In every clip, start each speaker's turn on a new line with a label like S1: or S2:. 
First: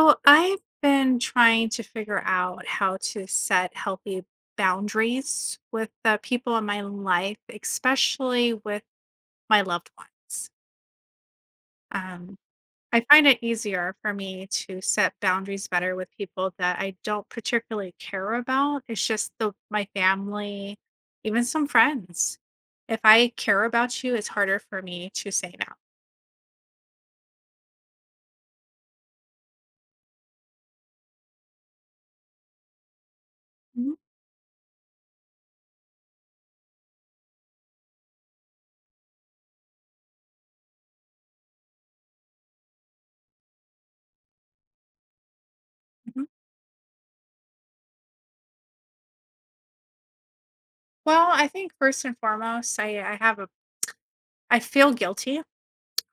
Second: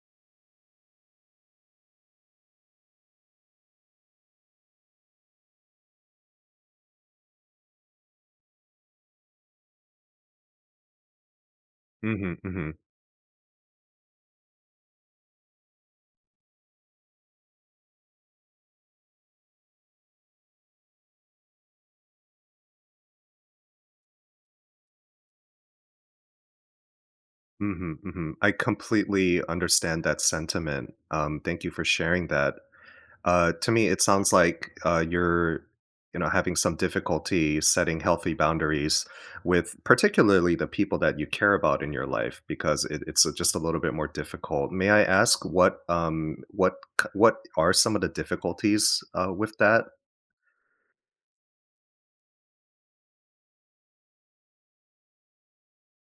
S1: So I've been trying to figure out how to set healthy boundaries with the people in my life, especially with my loved ones. Um,
S2: Mhm, mhm,
S1: I find it easier for me to set boundaries better with people that I don't particularly care about. It's just the my family, even some friends. If I care about you, it's harder for me to say no.
S2: mhm, mhm. I completely understand that sentiment. Thank you for sharing that. To me,
S1: Mhm,
S2: it sounds like you're, you know, having some difficulty setting healthy boundaries with particularly the people that you care about in your life because it's just a little bit more difficult. May I ask
S1: mhm.
S2: what what are some of the difficulties with that?
S1: Well, I think first and foremost, I have a I feel guilty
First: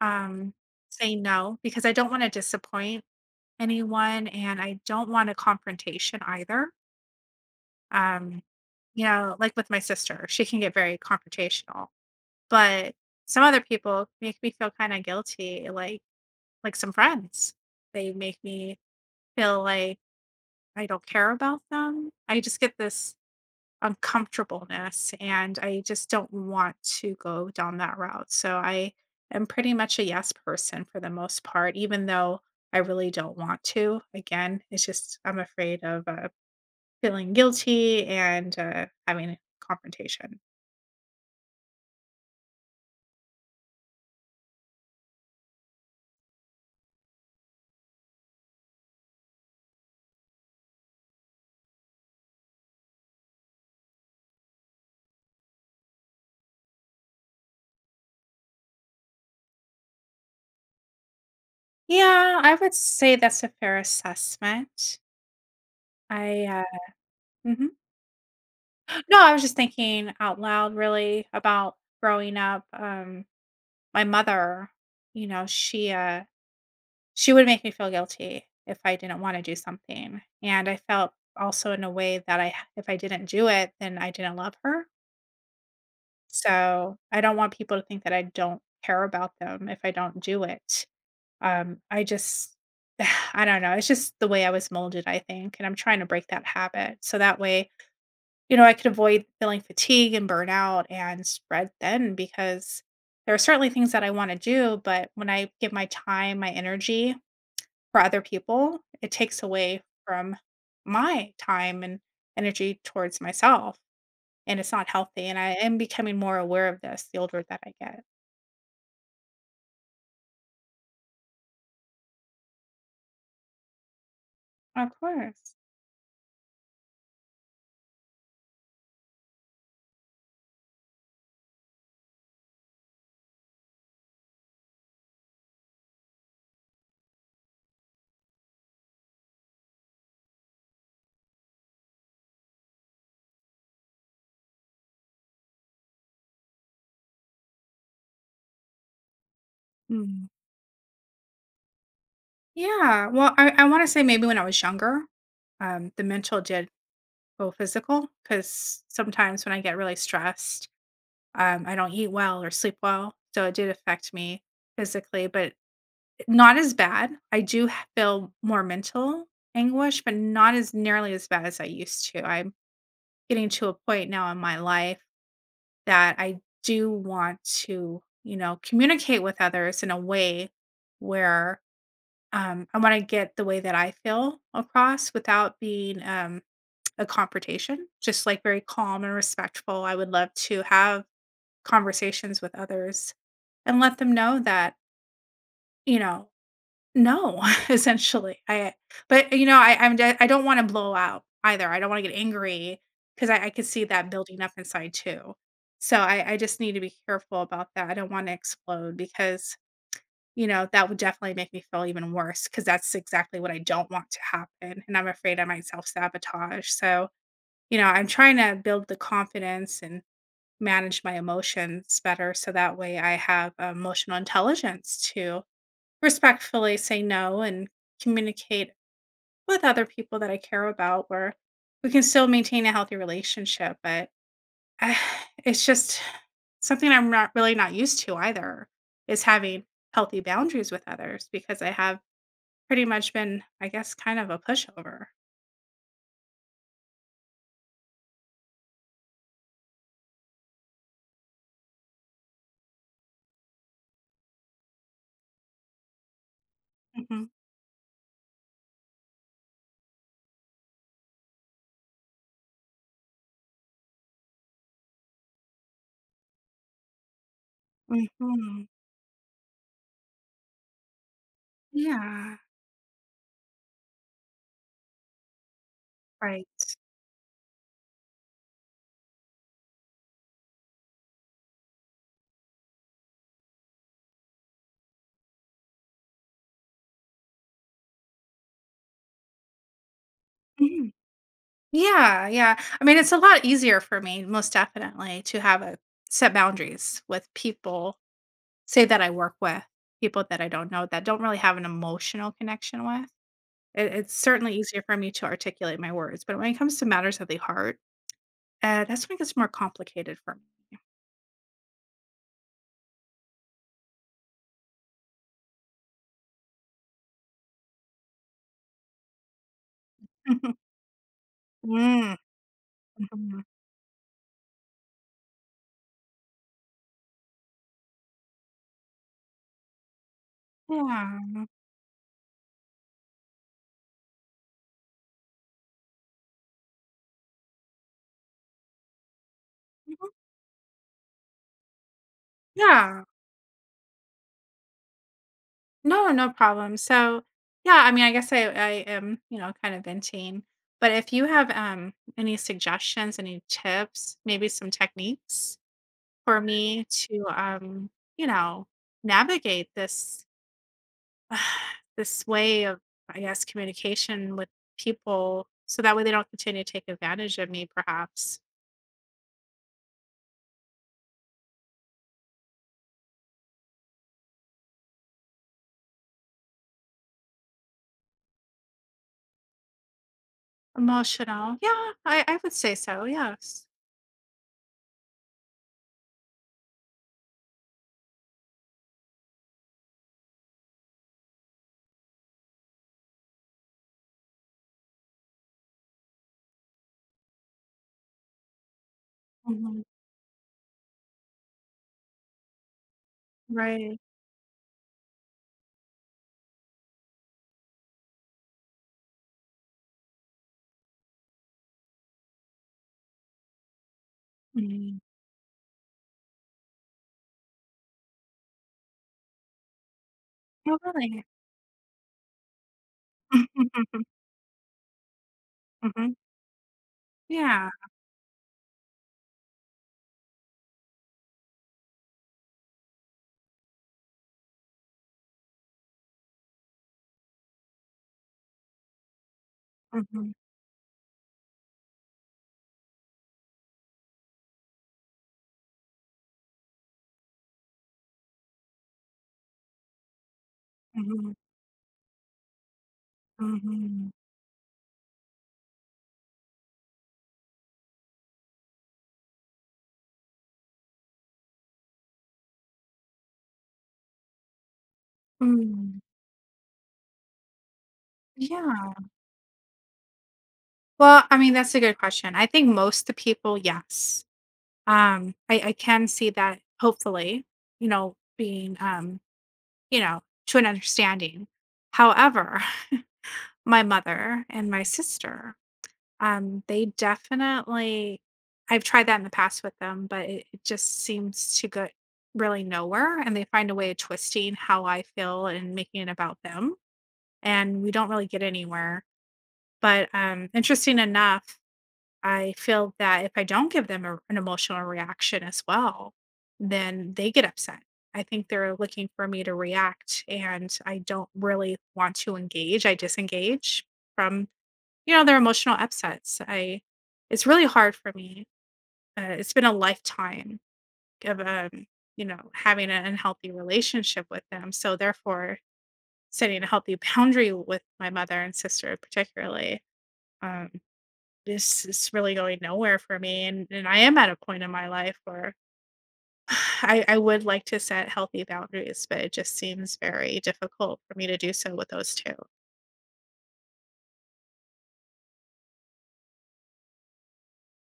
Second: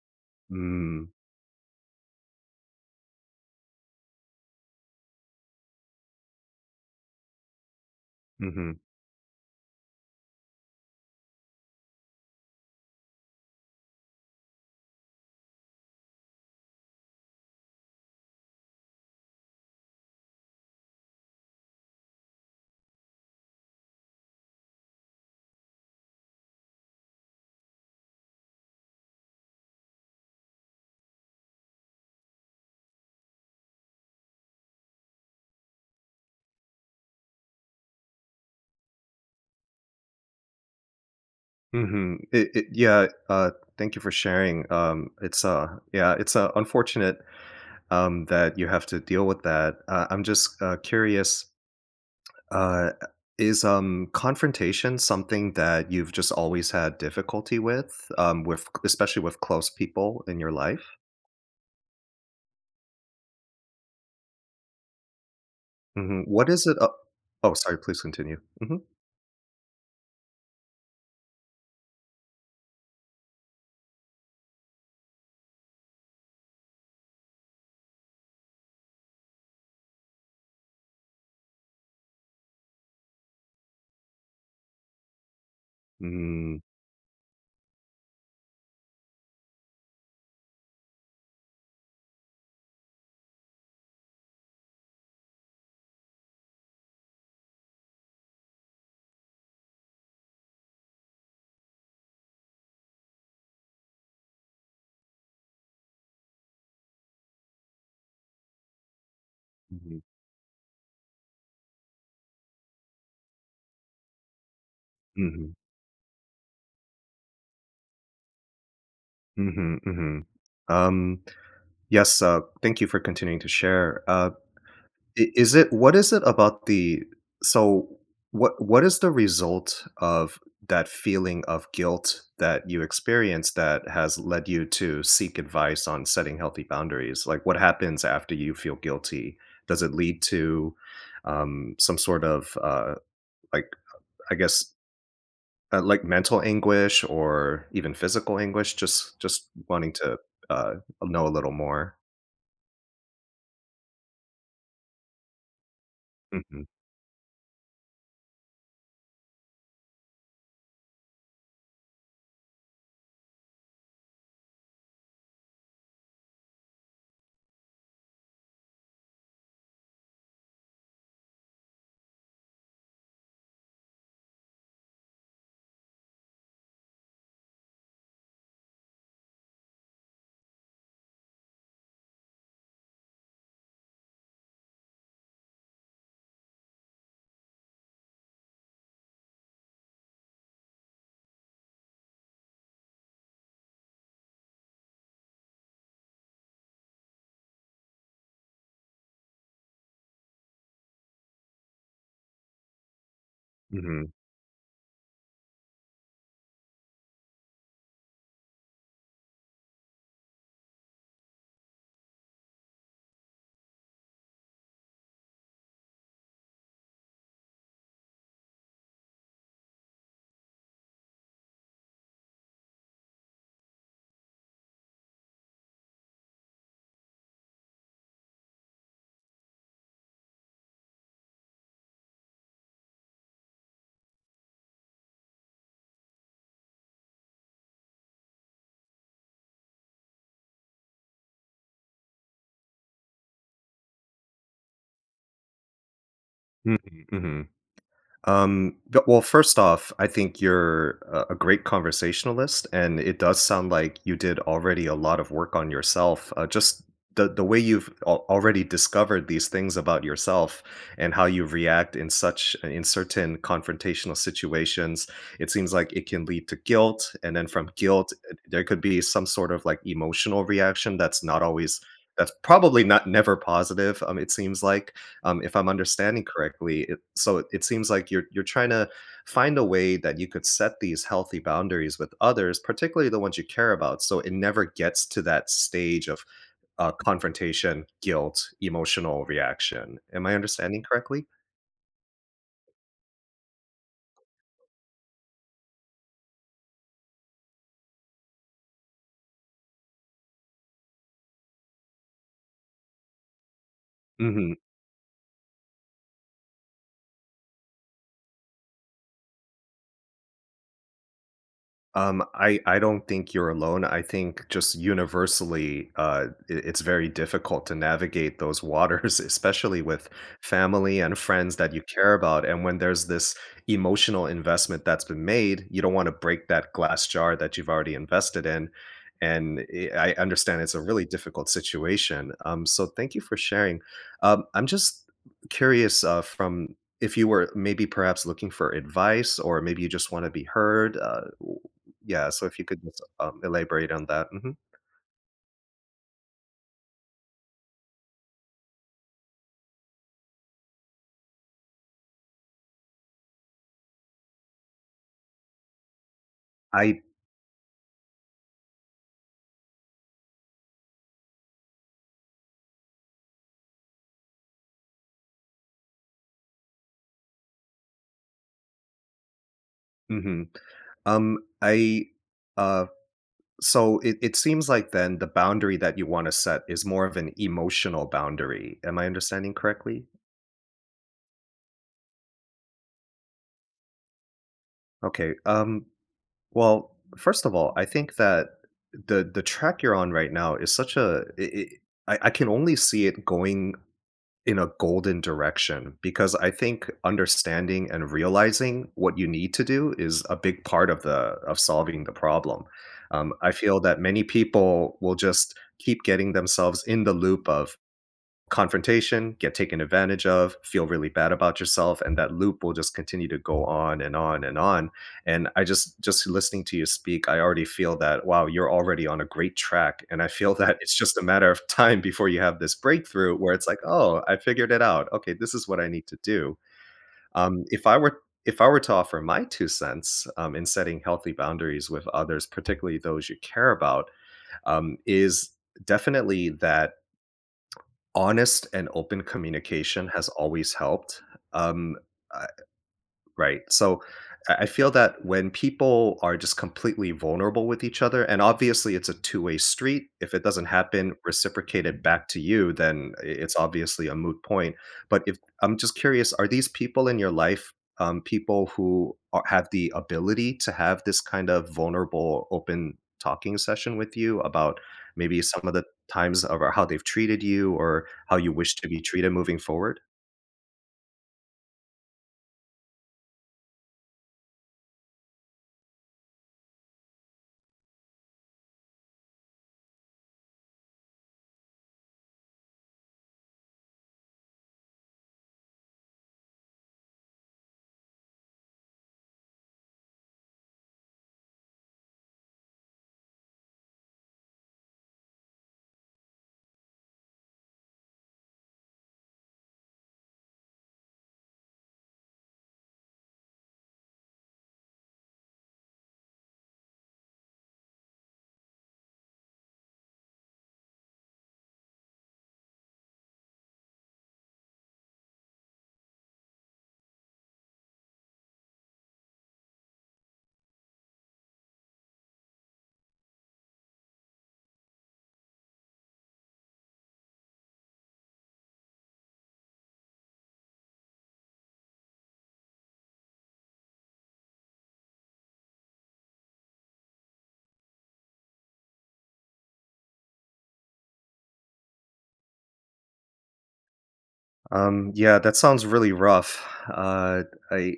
S1: um,
S2: Mm,
S1: say no because I don't want to disappoint anyone and I don't want a confrontation either. Um,
S2: mhm.
S1: you know, like with my sister, she can get very confrontational, but some other people make me feel kind of guilty, like some friends. They make me feel like I don't care about them. I just get this uncomfortableness and I just don't want to go down that route. So I am pretty much a yes person for the most part, even though I really don't want to. Again, it's just I'm afraid of feeling guilty and having a confrontation.
S2: Mhm. It yeah, thank you for sharing. It's, yeah, it's, unfortunate, that you have to deal with that. I'm just, curious, uh, is, confrontation something that you've just always had difficulty with especially with close people in your life?
S1: Yeah, I would say that's a fair assessment.
S2: Mhm.
S1: I
S2: What is it a Oh,
S1: mhm.
S2: sorry, please continue. Mhm.
S1: No, I was just thinking out loud really about growing up. My mother, you know, she would make me feel guilty if I didn't wanna do something, and I felt also in a way that I if I didn't do it, then I didn't love her.
S2: Mm.
S1: So, I don't want people to think that I don't care about them if I don't do it. I just I don't know, it's just the way I was molded, I think, and I'm trying to break that habit, so that way, you know, I could avoid feeling fatigue and burnout and spread thin because there are certainly things that I wanna do, but when I give my time, my energy for other people, it takes away
S2: Mhm.
S1: from my time and energy towards myself, and it's not healthy, and I
S2: Mhm.
S1: am becoming more aware of this the older that I get.
S2: Mhm. Mhm. Um, yes, thank you for continuing to share.
S1: Of
S2: I is
S1: course.
S2: it what is it about the so what is the result of that feeling of guilt that you experienced that has led you to seek advice on setting healthy boundaries? Like, what happens after you feel guilty? Does it lead to, some sort of, like, I guess, like mental anguish or even physical anguish? Just wanting to,
S1: Mm.
S2: uh, know a little more.
S1: Yeah, well, I wanna say maybe when I was younger, the mental
S2: Mhm.
S1: did go physical because sometimes when I get really stressed, I don't eat well or sleep well, so it did affect me physically, but not as bad. I do h feel more mental anguish, but not as nearly as bad as I used to. I'm getting to a point now in my life that I do want to, you know, communicate with others in a way where, I wanna get the way that I feel across without being, a confrontation, just, like, very calm and respectful. I would love to have conversations with others and let them know that, you know no, essentially. I but, you know, I I'm d I am I do wanna blow out either. I don't wanna get angry 'cause I could see that
S2: Mhm.
S1: building up inside too. So I just need to be careful about that. I don't wanna explode because, you know, that would definitely make me feel even worse because that's exactly what I don't want to happen, and I'm afraid I might self-sabotage. So, you know, I'm trying to build the confidence and manage my emotions better so that way I have emotional intelligence to respectfully say no and communicate with other people that I care about where we can still maintain a healthy relationship. But I, it's just something I'm not really not used to either is having healthy boundaries with others because I have pretty much been, I guess, kind of a pushover.
S2: Mhm. Mhm. But, well, first off, I think you're a great conversationalist, and it does sound like you did already a lot of work on yourself. Just
S1: Hmm.
S2: the way you've already discovered these things about yourself and how you react in such in certain confrontational situations, it seems like it can lead to guilt, and then from guilt, there
S1: Hmm.
S2: could be some sort of like emotional reaction that's not always that's
S1: Yeah.
S2: probably not never positive. It seems like if I'm understanding
S1: Right.
S2: correctly. It seems like you're trying to find a way that you could set these healthy boundaries with others, particularly the ones you care about, so it never gets to that stage of confrontation, guilt, emotional reaction. Am I understanding
S1: Mhm.
S2: correctly?
S1: Yeah. Yeah. I mean, it's a lot easier for me, most definitely, to have a set boundaries with people say that I work with, people that I don't know, that don't really have an emotional connection with. It it's certainly
S2: Mhm.
S1: easier for me to articulate my words, but when it comes to matters of the heart, that's when it gets more complicated for me.
S2: I don't think you're alone. I think just universally, it's very difficult to navigate those waters, especially with family and friends that you care about. And when there's
S1: Mm,
S2: this
S1: mhm.
S2: emotional investment that's been made, you don't want to break that glass jar that you've already invested in. And I understand it's a really
S1: Yeah.
S2: difficult situation. So thank you for sharing. I'm just curious from if you were maybe perhaps looking for advice or maybe you
S1: Mhm.
S2: just want to be heard. Yeah, so if you could just,
S1: Yeah.
S2: elaborate on that. Mhm.
S1: No, no problem. So, yeah, I mean, I guess I am, you know, kind of venting, but if you have, any suggestions, any tips, maybe some techniques for me
S2: I
S1: to, you know, navigate this this way of I guess communication with people so that way they don't continue to take advantage of me perhaps.
S2: mhm. I uh, so it seems like then the boundary that you wanna set is more of an emotional boundary. Am I understanding correctly?
S1: Emotional, yeah, I would say so, yes.
S2: Okay, well, first of all, I think that the track you're on right now is such a I can only see it going in a golden direction because I think understanding and realizing what you need to
S1: Mhm.
S2: do is a big part of the of solving the problem. I feel
S1: Right.
S2: that many people will just keep getting themselves in the loop of, confrontation, get taken advantage of, feel really bad about yourself, and that loop will just continue to go on and on and on.
S1: Mm.
S2: And I just listening to you speak, I already feel that wow, you're already on a great track. And I feel that
S1: Oh,
S2: it's just a
S1: really?
S2: matter of time before you have this breakthrough where it's like, oh, I figured it out. Okay, this is what I need
S1: Hmm.
S2: to do.
S1: Yeah.
S2: If I were to offer my two cents in setting healthy boundaries with others, particularly those you care about, is definitely that honest and open communication has
S1: Hmm.
S2: always helped. Um, I Right. I feel that when people are just completely vulnerable with each other, and obviously it's a two-way street, if it doesn't happen
S1: Hmm.
S2: reciprocated back to you, then it's obviously
S1: Hmm.
S2: a moot point. But if I'm just curious, are these people in your life people who are, have the ability to have this kind of vulnerable, open talking session with you about maybe some of the
S1: Mm.
S2: times of or how they've treated you or how you wish to
S1: Yeah.
S2: be treated moving forward?
S1: Well, I mean, that's a good question. I think most the people, yes. I can see that hopefully, you know, being you know, to an understanding. However, my mother and my sister, they definitely I've tried that in the past with them, but it just seems to go really nowhere. And they find a way of twisting how I feel and making it about them. And we don't really get anywhere. But interesting enough, I feel that if I don't give them a, an emotional reaction as well, then they get upset. I think they're looking for me to react and I don't really want to engage. I disengage from, you know, their emotional upsets. I it's really hard for me. It's been a lifetime of you know, having an unhealthy relationship with them. So therefore, setting a healthy boundary with my mother and sister particularly um this is really going nowhere for me and I am at a point in my life where I would like to set healthy boundaries, but it just seems very difficult for me to do so with those two.
S2: Yeah, that sounds really rough. Uh, I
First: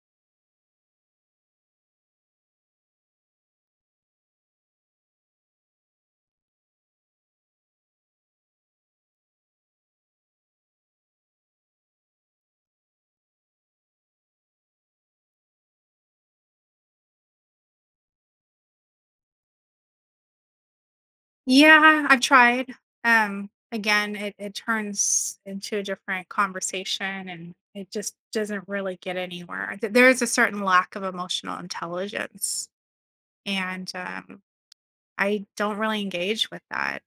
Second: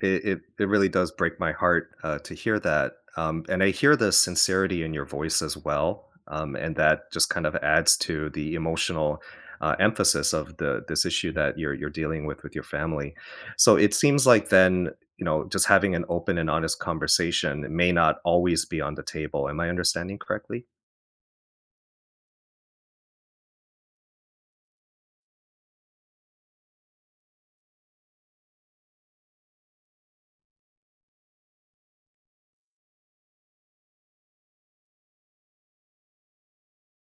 S2: it really does break my heart to hear that, and I hear the sincerity in your voice as well, and that just kind of adds to the emotional emphasis of the this issue that you're dealing with your family. So it seems like then you know just having an open and honest conversation may not always be on the table. Am I understanding correctly?
S1: Yeah, I've tried. Again, it turns into a different conversation and it just doesn't really get anywhere. Th- There is a certain lack of emotional intelligence, and I don't really engage with that.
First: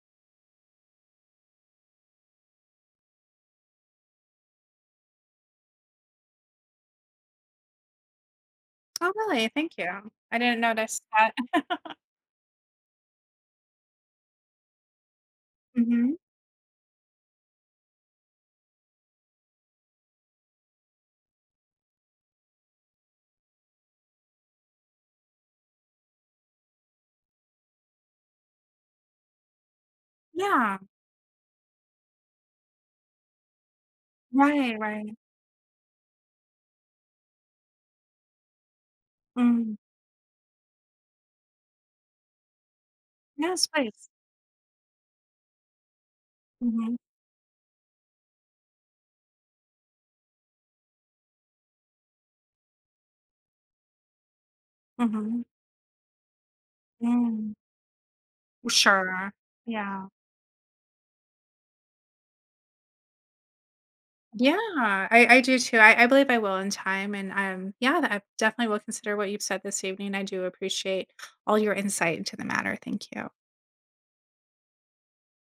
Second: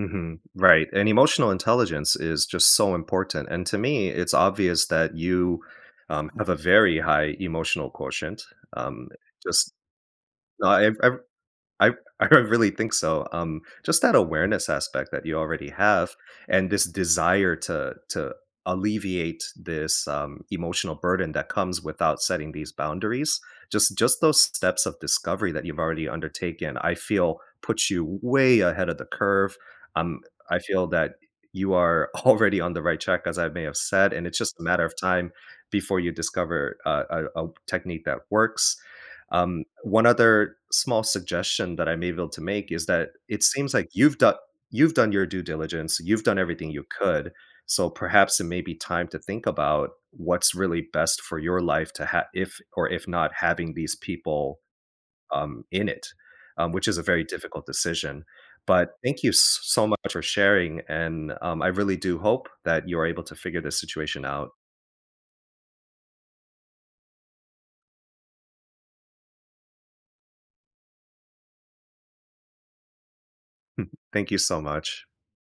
S2: Mhm. Right, and emotional intelligence is just so important, and to me, it's obvious that you, have a very high emotional quotient, um,
S1: Oh, really?
S2: just,
S1: Thank you. I didn't
S2: ev
S1: notice that.
S2: I I really think so. Just that awareness aspect that you already have,
S1: Hmm.
S2: and this desire to alleviate this emotional burden that comes without setting these boundaries. Just those steps of discovery that you've already undertaken, I feel puts you way ahead of the curve. Um, I
S1: Yeah.
S2: feel that you are already on the right track, as I may have said, and it's just a
S1: Right,
S2: matter of
S1: right.
S2: time before you discover a technique that works.
S1: Mm.
S2: One other small suggestion that I'm able to make is that it
S1: Yeah,
S2: seems like
S1: space.
S2: you've done your due diligence, you've done everything you
S1: Mhm,
S2: could, so perhaps it may be time to think about what's really best for your life to have if or if not having these people
S1: mhm,
S2: in it, which is a very
S1: mm.
S2: difficult decision. But thank you
S1: Sure.
S2: so much
S1: Yeah.
S2: for sharing, and I really do hope that you are able to figure this situation out.
S1: Yeah, I do too. I believe I will in time, and, yeah, I definitely will consider what you've said this evening. I do appreciate all your insight into the matter. Thank you.
S2: Thank you so much.